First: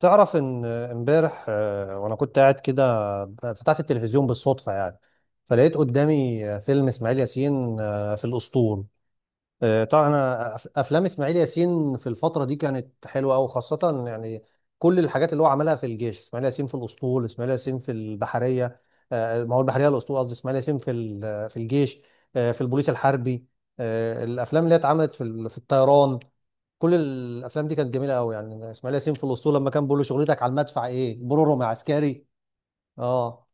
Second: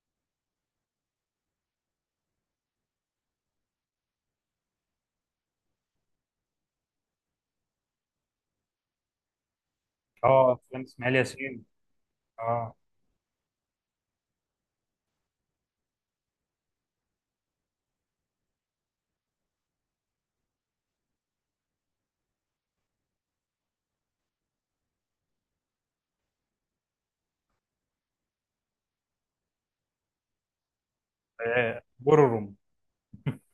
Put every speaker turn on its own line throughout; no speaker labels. تعرف ان امبارح وانا كنت قاعد كده. فتحت التلفزيون بالصدفه يعني. فلقيت قدامي فيلم اسماعيل ياسين في الاسطول. طبعا
اه،
انا
افلام
افلام
اسماعيل
اسماعيل
ياسين.
ياسين في الفتره دي
اه.
كانت حلوه قوي خاصه يعني. كل الحاجات اللي هو عملها في الجيش، اسماعيل ياسين في الاسطول، اسماعيل ياسين في البحريه. ما هو البحريه الاسطول قصدي اسماعيل ياسين في الجيش، في البوليس الحربي، الافلام اللي هي اتعملت في الطيران. كل الافلام دي كانت جميله قوي يعني. اسماعيل ياسين في الاسطول لما كان بيقول له شغلتك على المدفع ايه، برورو مع عسكري.
بورروم.
اه،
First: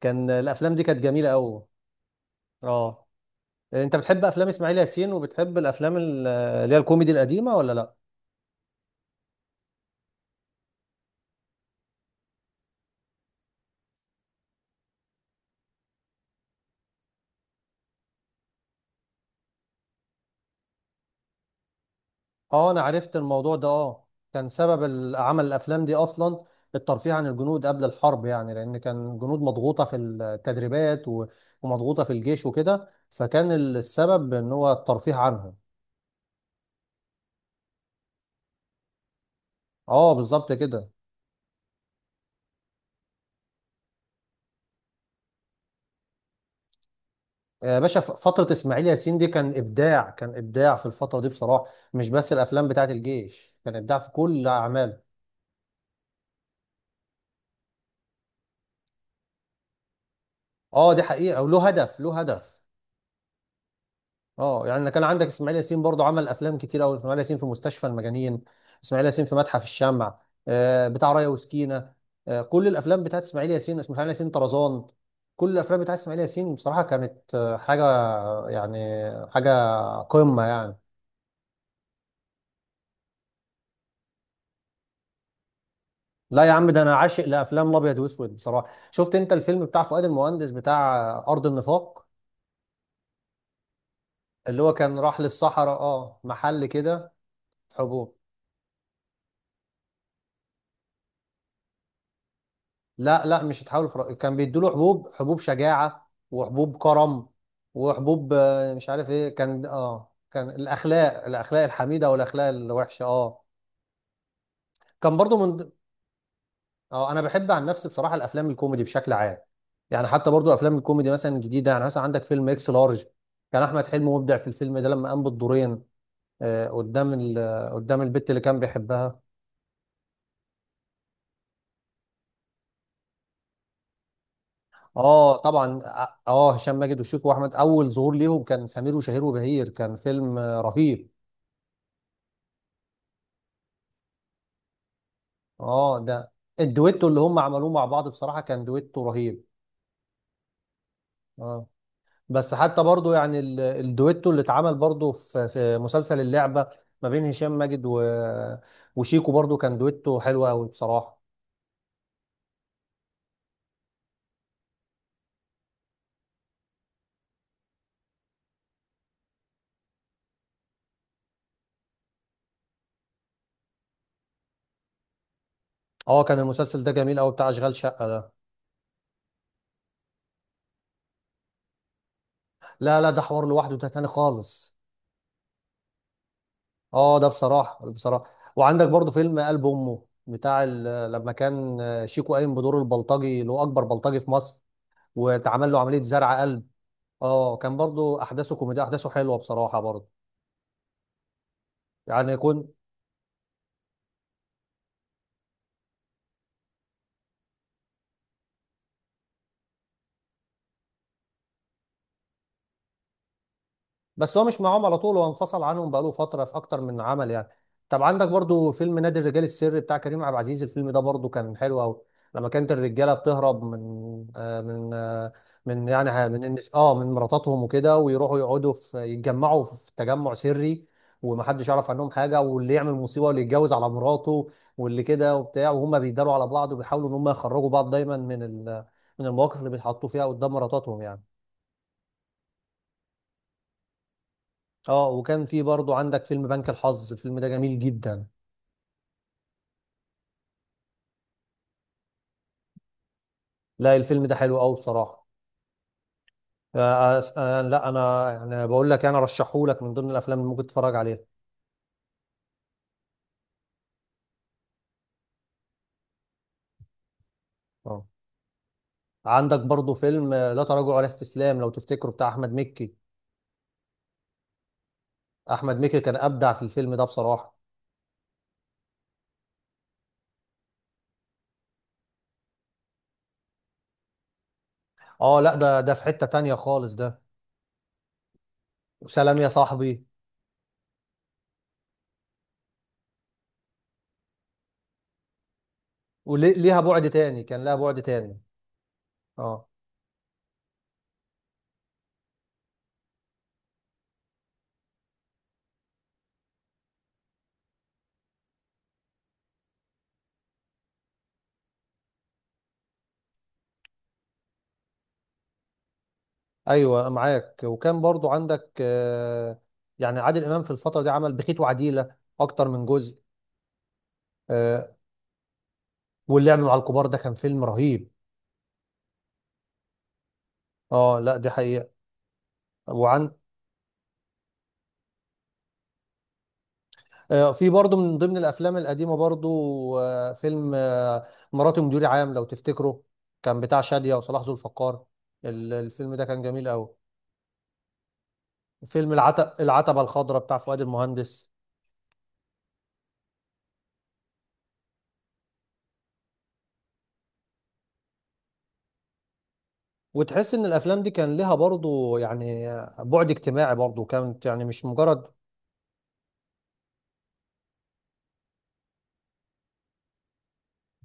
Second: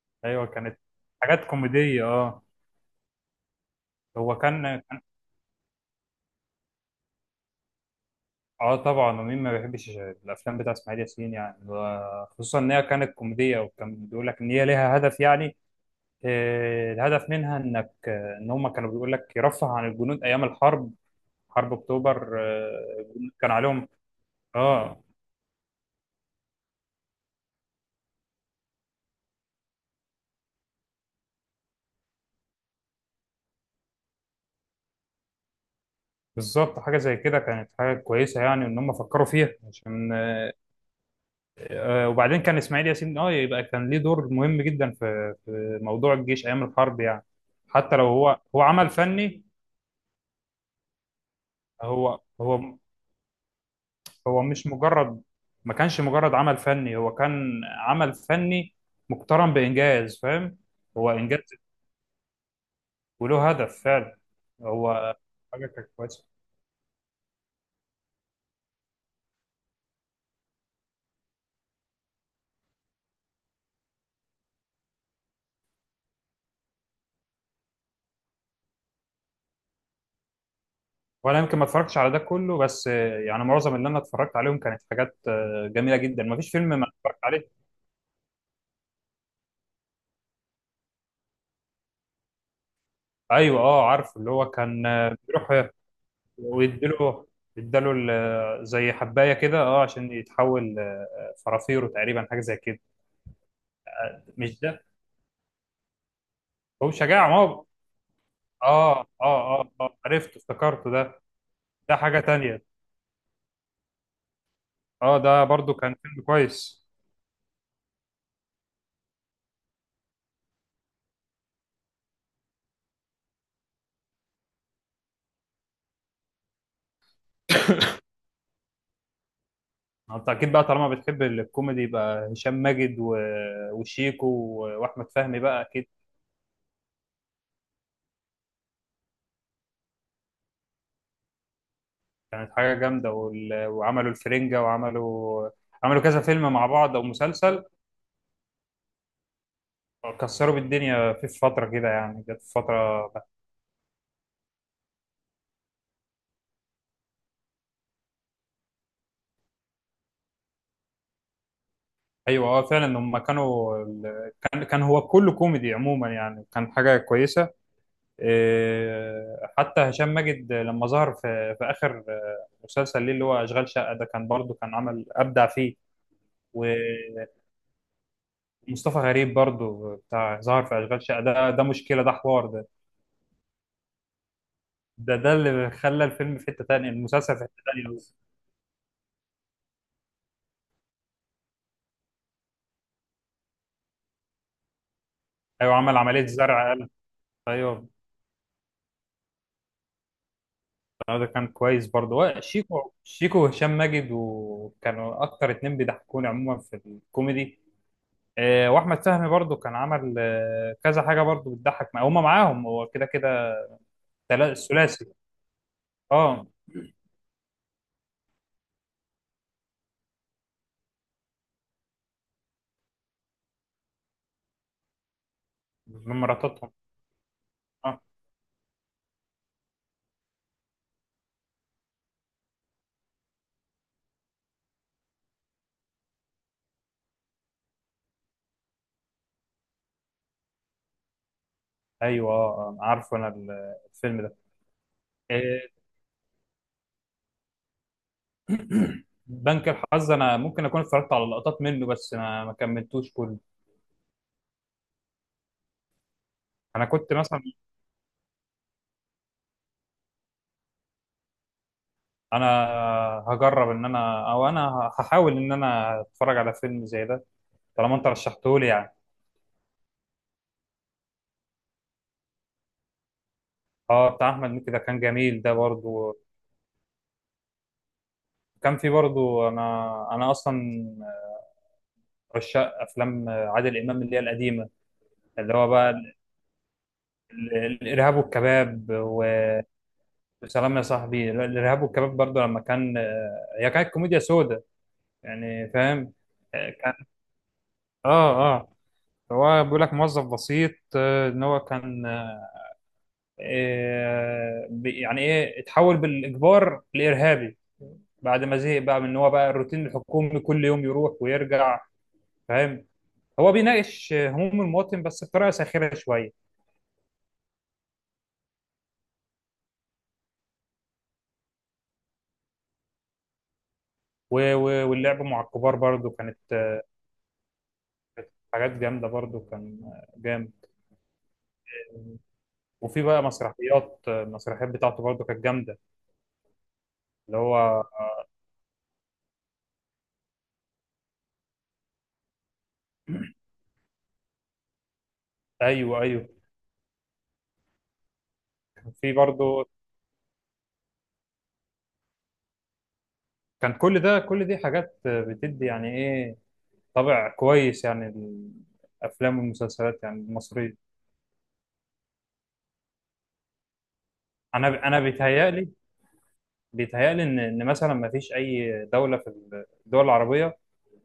كان
ايوه،
الافلام
كانت
دي كانت جميله
حاجات
قوي.
كوميديه. اه.
اه، انت بتحب
هو
افلام اسماعيل
كان
ياسين وبتحب الافلام اللي هي الكوميدي القديمه ولا لا؟
اه، طبعا. ومين ما بيحبش الافلام بتاع اسماعيل ياسين؟ يعني خصوصا ان هي كانت كوميديه، وكان بيقول لك ان هي ليها هدف يعني. الهدف منها انك ان هم كانوا بيقول لك يرفه عن الجنود ايام الحرب. حرب اكتوبر.
اه، انا عرفت
الجنود كان
الموضوع ده.
عليهم.
اه، كان سبب
اه،
عمل الافلام دي اصلا الترفيه عن الجنود قبل الحرب يعني، لان كان الجنود مضغوطه في التدريبات و- ومضغوطه في الجيش وكده، فكان السبب ان هو الترفيه عنهم.
بالظبط حاجه زي كده، كانت حاجه كويسه يعني ان هم فكروا فيها
اه،
عشان
بالظبط كده.
وبعدين كان اسماعيل ياسين، يبقى كان ليه دور مهم جدا في موضوع الجيش ايام الحرب يعني.
يا
حتى
باشا،
لو هو
فترة
هو
إسماعيل
عمل
ياسين دي
فني.
كان إبداع، كان إبداع في الفترة دي بصراحة. مش
هو
بس الأفلام
هو.
بتاعت الجيش، كان إبداع في
هو
كل
مش
أعماله.
مجرد ما كانش مجرد عمل فني، هو كان عمل فني مقترن بانجاز. فاهم؟
أه، دي
هو
حقيقة،
انجاز،
وله هدف، له هدف.
وله هدف فعلا.
أه يعني كان
هو
عندك إسماعيل
حاجه
ياسين
كانت
برضو
كويسه.
عمل أفلام كتير أوي. إسماعيل ياسين في مستشفى المجانين، إسماعيل ياسين في متحف الشمع، آه بتاع رايا وسكينة، آه كل الأفلام بتاعت إسماعيل ياسين، إسماعيل ياسين طرزان. كل الأفلام بتاعت إسماعيل ياسين بصراحة كانت حاجة يعني، حاجة قمة يعني.
وانا يمكن ما اتفرجتش على ده كله، بس يعني معظم اللي انا اتفرجت عليهم كانت حاجات جميله جدا. ما
لا يا
فيش
عم،
فيلم
ده
ما
انا
اتفرجت
عاشق
عليه.
لافلام الابيض واسود بصراحه. شفت انت الفيلم بتاع فؤاد المهندس بتاع ارض النفاق؟
ايوه. اه، عارف اللي هو
اللي هو
كان
كان راح
بيروح.
للصحراء، اه محل كده.
ويديله
حبوب،
زي حبايه كده، اه، عشان يتحول فرافيرو تقريبا، حاجه زي كده.
لا لا، مش هتحاول فر... كان
مش
بيدوله
ده،
حبوب، حبوب شجاعه وحبوب
هو
كرم
شجاع ما هو.
وحبوب مش
اه، اه،
عارف ايه، كان
اه، اه،
اه
عرفت
كان
افتكرته ده.
الاخلاق، الاخلاق
ده
الحميده
حاجه
والاخلاق
تانية.
الوحشه اه. كان
اه،
برضو
ده
من،
برضو كان فيلم كويس.
اه انا بحب عن نفسي بصراحه الافلام الكوميدي بشكل عام يعني. حتى برضو افلام الكوميدي مثلا الجديده، يعني مثلا عندك فيلم اكس لارج، كان احمد حلمي مبدع في الفيلم ده لما قام بالدورين، آه، قدام ال- آه، قدام البت اللي كان بيحبها.
انت اكيد بقى، طالما بتحب الكوميدي، يبقى هشام ماجد وشيكو واحمد
اه
فهمي، بقى
طبعا،
اكيد.
اه هشام ماجد وشيكو واحمد، اول ظهور ليهم كان سمير وشهير وبهير، كان فيلم رهيب.
كانت حاجه جامده. وعملوا الفرنجه، وعملوا
اه
عملوا كذا
ده،
فيلم مع بعض او
الدويتو اللي هم
مسلسل.
عملوه مع بعض بصراحه كان دويتو رهيب.
كسروا بالدنيا في
اه،
فتره كده، يعني جت
بس حتى
فتره.
برضو يعني الدويتو اللي اتعمل برضو في في مسلسل اللعبة، ما بين هشام ماجد و... وشيكو، برضو كان دويتو حلو قوي بصراحة.
ايوه. اه، فعلا هم كانوا كان هو كله كوميدي عموما، يعني كان حاجه كويسه. إيه، حتى هشام ماجد لما ظهر في اخر مسلسل ليه، اللي هو اشغال شقه ده، كان برضه كان عمل ابدع فيه.
اه، كان المسلسل ده جميل
ومصطفى
قوي بتاع اشغال شقة ده.
غريب برضه بتاع ظهر في اشغال شقه ده، ده مشكله، ده حوار ده.
لا لا، ده حوار لوحده، ده تاني خالص.
ده اللي خلى الفيلم في حته تانيه،
اه، ده
المسلسل في حته تانيه.
بصراحة، بصراحة. وعندك برضو فيلم قلب امه بتاع ال... لما كان شيكو قايم بدور البلطجي اللي هو اكبر بلطجي في مصر واتعمل
ايوه،
له
عمل
عملية
عمليه
زرع قلب.
زرع قلب.
اه، كان
ايوه.
برضو احداثه كوميديا، احداثه حلوة بصراحة برضو
ده كان كويس برضه.
يعني. كنت،
شيكو وهشام ماجد، وكانوا اكتر اتنين بيضحكوني عموما في الكوميدي. واحمد فهمي برضه كان عمل كذا حاجه برضه بتضحك مع هما معاهم، هو كده كده.
بس هو مش معاهم على
الثلاثي.
طول، هو انفصل عنهم بقاله فترة
اه.
في أكتر من عمل يعني. طب عندك برضو فيلم نادي الرجال السري بتاع كريم عبد العزيز، الفيلم ده برضو كان حلو أوي. لما كانت الرجالة بتهرب من آه من آه يعني
من مراتاتهم.
اه من مراتاتهم وكده،
اه.
ويروحوا يقعدوا في يتجمعوا في تجمع سري ومحدش يعرف عنهم حاجة، واللي يعمل مصيبة واللي يتجوز على مراته واللي كده وبتاع، وهم بيداروا على بعض وبيحاولوا إن هم يخرجوا بعض دايما من من المواقف اللي بيتحطوا فيها قدام مراتاتهم يعني.
ايوه. اه، عارفه انا الفيلم ده.
اه، وكان
آه،
في برضو عندك فيلم بنك الحظ، الفيلم ده جميل جدا.
بنك الحظ، انا ممكن اكون اتفرجت على لقطات منه، بس انا ما كملتوش كله.
لا، الفيم ده حلو قوي بصراحة.
انا كنت مثلا
لا انا يعني بقول لك انا رشحه لك من ضمن الافلام اللي ممكن تتفرج عليها.
انا هجرب ان انا او انا هحاول ان انا اتفرج على فيلم زي ده، طالما
اه،
انت رشحته لي يعني.
عندك برضو فيلم لا تراجع ولا استسلام، لو تفتكره، بتاع احمد مكي.
اه، بتاع احمد مكي ده كان جميل، ده
احمد مكي كان
برضو.
ابدع في الفيلم ده بصراحة.
كان في برضو انا اصلا عشاق افلام عادل امام اللي هي القديمه.
اه
اللي
لا،
هو
ده ده
بقى
في حتة تانية خالص ده.
الارهاب والكباب.
وسلام يا صاحبي،
وسلام يا صاحبي. الارهاب والكباب برضو، لما كان هي كانت كوميديا سودا، يعني، فاهم؟
وليها
كان.
بعد تاني، كان لها بعد تاني.
اه اه هو
اه
بيقول لك موظف بسيط، ان هو كان يعني ايه، اتحول بالاجبار لارهابي. بعد ما زهق بقى من ان هو بقى الروتين الحكومي كل يوم يروح ويرجع. فاهم؟ هو بيناقش هموم المواطن، بس بطريقه ساخره شويه.
ايوه معاك. وكان برضو عندك يعني عادل امام في الفترة دي عمل بخيت وعديلة اكتر من جزء. آه،
واللعب مع الكبار برضو كانت
واللعب مع الكبار ده كان فيلم رهيب.
حاجات جامده برضو، كان جامد.
اه، لا دي حقيقة.
وفي بقى
وعن
مسرحيات. المسرحيات بتاعته برضو كانت جامده. اللي
في
هو
برضه من ضمن الافلام القديمة برضه فيلم مراتي مديري عام لو تفتكره، كان بتاع شادية وصلاح ذو الفقار.
ايوه،
الفيلم ده
ايوه.
كان جميل قوي.
كان في
فيلم
برضو.
العتبة الخضراء بتاع فؤاد المهندس.
كان كل دي حاجات، بتدي يعني ايه، طابع كويس يعني، الافلام والمسلسلات يعني
وتحس ان
المصريه.
الافلام دي كان لها برضه يعني بعد اجتماعي برضه، كانت يعني مش
انا
مجرد.
بيتهيألي ان مثلا ما فيش اي دوله في الدول العربيه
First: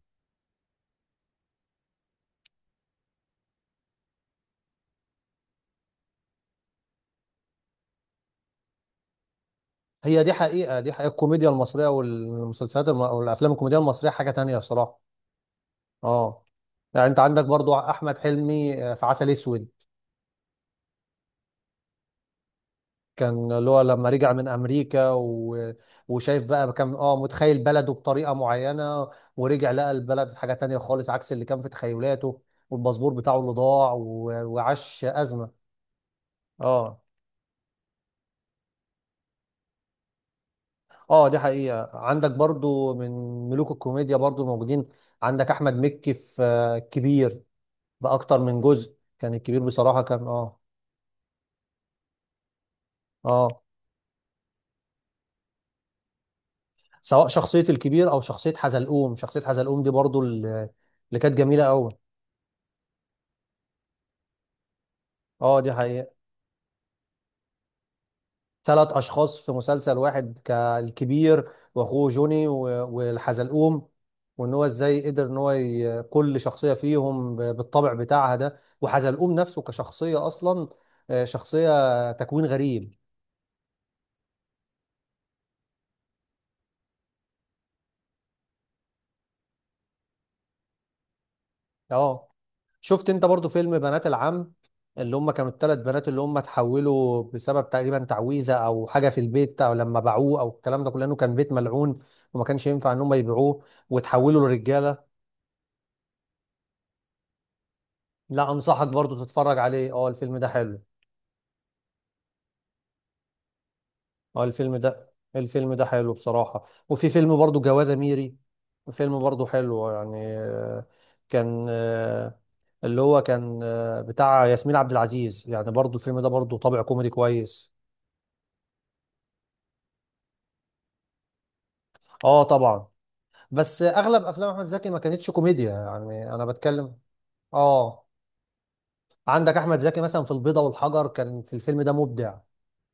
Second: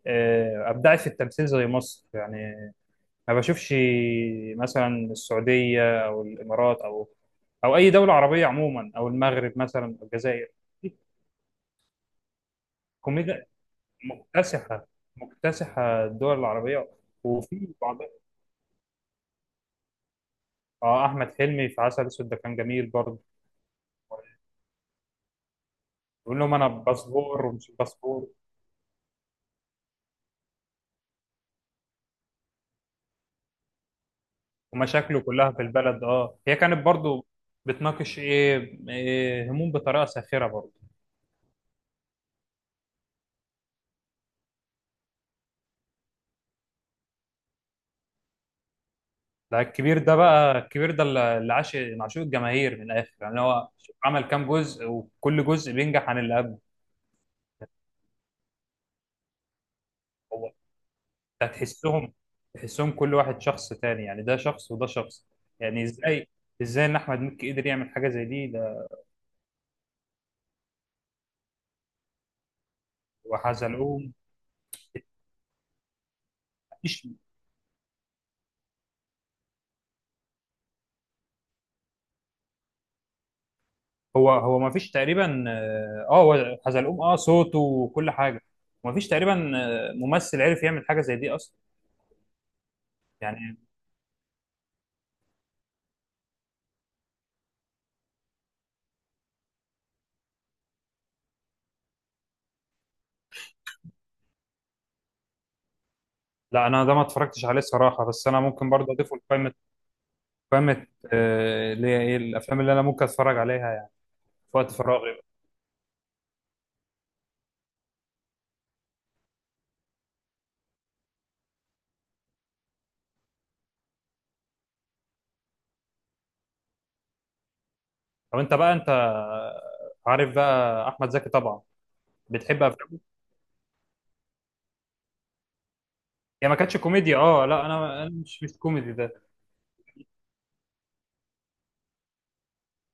ابدعت في التمثيل زي مصر يعني. ما بشوفش مثلا السعوديه او الامارات او اي دوله عربيه عموما، او المغرب مثلا، او
هي دي
الجزائر.
حقيقة، دي
في
حقيقة. الكوميديا المصرية والمسلسلات
كوميديا
والافلام الكوميدية المصرية حاجة تانية
مكتسحه،
الصراحة.
مكتسحه الدول
اه
العربيه.
يعني انت عندك
وفي
برضو
بعضها.
احمد حلمي في عسل اسود.
اه، احمد حلمي في عسل اسود ده كان جميل برضه.
كان اللي هو لما رجع من امريكا و...
بيقول
وشايف
لهم انا
بقى، كان اه
باسبور
متخيل
ومش
بلده
باسبور.
بطريقه معينه، ورجع لقى البلد حاجه تانية خالص عكس اللي كان في تخيلاته، والباسبور بتاعه اللي ضاع و... وعاش
ومشاكله كلها في
ازمه.
البلد. اه، هي كانت
اه
برضو بتناقش إيه هموم بطريقه ساخره برضو.
اه، دي حقيقه. عندك برضو من ملوك الكوميديا برضو موجودين، عندك احمد مكي في كبير، باكتر من جزء، كان
ده
الكبير
الكبير
بصراحه
ده،
كان
بقى
اه.
الكبير ده اللي عاش من عشوق الجماهير من الاخر، يعني
اه،
هو عمل كام جزء، وكل جزء بينجح عن اللي قبله.
سواء شخصية الكبير أو شخصية حزلقوم، شخصية حزلقوم دي برضو
هو
اللي كانت
ده
جميلة أوي.
تحسهم كل واحد شخص تاني، يعني ده شخص وده شخص.
أه، دي
يعني
حقيقة.
ازاي ان احمد مكي قدر يعمل حاجه زي دي ده.
ثلاث أشخاص في مسلسل واحد، كالكبير وأخوه جوني والحزلقوم،
وحزلقوم،
وإن هو إزاي قدر إن هو كل شخصية
مفيش.
فيهم بالطبع بتاعها ده، وحزلقوم نفسه كشخصية أصلا شخصية تكوين غريب.
هو هو ما فيش تقريبا، اه، هو حزلقوم، اه، صوته وكل حاجه. ما فيش تقريبا ممثل عرف يعمل حاجه زي دي اصلا،
أه، شفت انت برضو
يعني.
فيلم بنات العم، اللي هم كانوا الثلاث بنات اللي هم اتحولوا بسبب تقريبا تعويذه او حاجه في البيت او لما باعوه او الكلام ده كله، لانه كان بيت ملعون وما كانش ينفع ان هم يبيعوه، وتحولوا لرجاله؟
لا، انا ده ما اتفرجتش عليه الصراحه، بس انا
لا،
ممكن
انصحك
برضه اضيفه
برضو
لقائمه.
تتفرج عليه. اه، الفيلم ده حلو.
قائمه، اللي هي ايه الافلام اللي انا ممكن اتفرج عليها، يعني
اه،
في وقت
الفيلم ده،
فراغي.
الفيلم ده حلو بصراحه. وفي فيلم برضو جوازه ميري، فيلم برضو حلو يعني. آه، كان آه، اللي هو كان آه، بتاع ياسمين عبد العزيز، يعني برضو الفيلم ده برضو طابع كوميدي كويس.
طب انت بقى، انت عارف بقى احمد زكي طبعا،
اه
بتحب
طبعا،
افلامه؟
بس اغلب افلام احمد زكي ما كانتش كوميديا يعني، انا
هي ما كانتش
بتكلم.
كوميديا. اه، لا، انا
اه،
أنا مش كوميدي ده.
عندك احمد زكي مثلا في البيضة والحجر، كان في الفيلم ده مبدع.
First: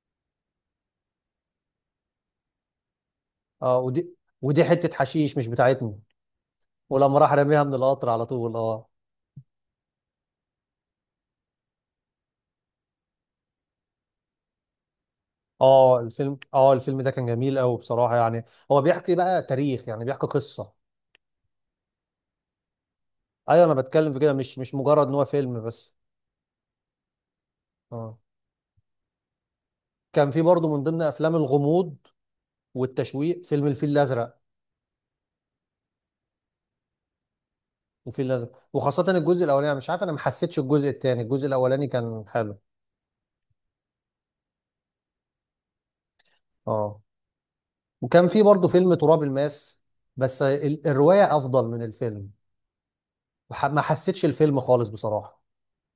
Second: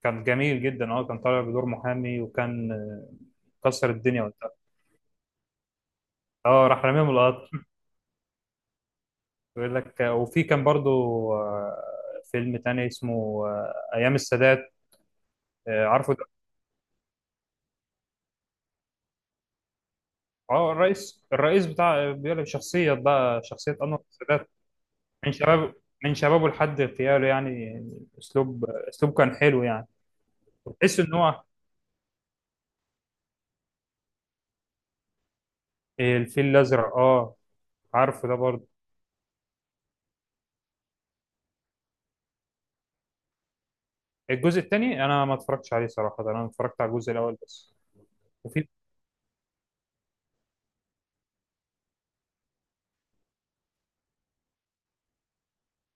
كان جميل جدا. اه، كان طالع بدور محامي، وكان
اه،
كسر
ودي
الدنيا وقتها.
ودي حتة حشيش مش بتاعتنا،
اه، راح رميهم
ولما راح
القطر.
رميها من القطر على طول اه.
بيقول لك. وفي كان برضو آه، فيلم تاني اسمه أيام السادات.
اه،
عارفه ده.
الفيلم ده كان جميل قوي بصراحة يعني. هو بيحكي بقى تاريخ، يعني بيحكي قصة.
اه، الرئيس بتاع، بيقول لك شخصية بقى،
ايوه، انا
شخصية أنور
بتكلم في كده،
السادات،
مش مش مجرد ان هو
من
فيلم
شباب
بس.
من شبابه لحد اغتياله يعني.
اه،
أسلوب كان حلو يعني.
كان في برضه من
وتحس
ضمن
إن
افلام
هو
الغموض والتشويق فيلم الفيل الازرق.
الفيل الأزرق. اه،
وفيل
عارفه ده
الازرق
برضو.
وخاصه الجزء الاولاني، مش عارف انا ما حسيتش الجزء الثاني، الجزء الاولاني كان حلو.
الجزء التاني أنا ما اتفرجتش عليه صراحة، ده أنا اتفرجت على
اه،
الجزء الأول بس.
وكان في
وفي.
برضه فيلم تراب الماس، بس الروايه افضل من الفيلم. ما حسيتش الفيلم خالص بصراحه.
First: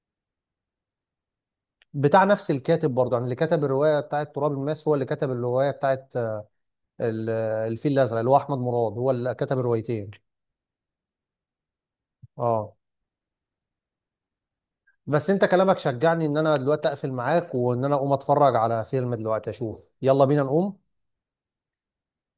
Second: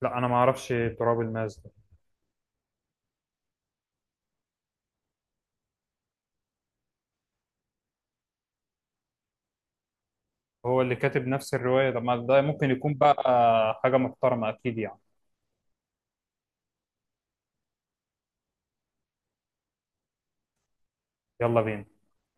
لا، أنا ما أعرفش تراب الماس ده.
بتاع نفس الكاتب برضه، يعني اللي كتب الروايه بتاعت تراب الماس هو اللي كتب الروايه بتاعت الفيل الازرق، اللي هو احمد مراد، هو اللي كتب الروايتين.
هو اللي كاتب نفس الرواية، ده ما ده ممكن
اه،
يكون بقى حاجة محترمة أكيد يعني.
بس انت كلامك شجعني ان انا دلوقتي اقفل معاك وان انا اقوم اتفرج على فيلم دلوقتي اشوف، يلا بينا نقوم.
يلا بينا.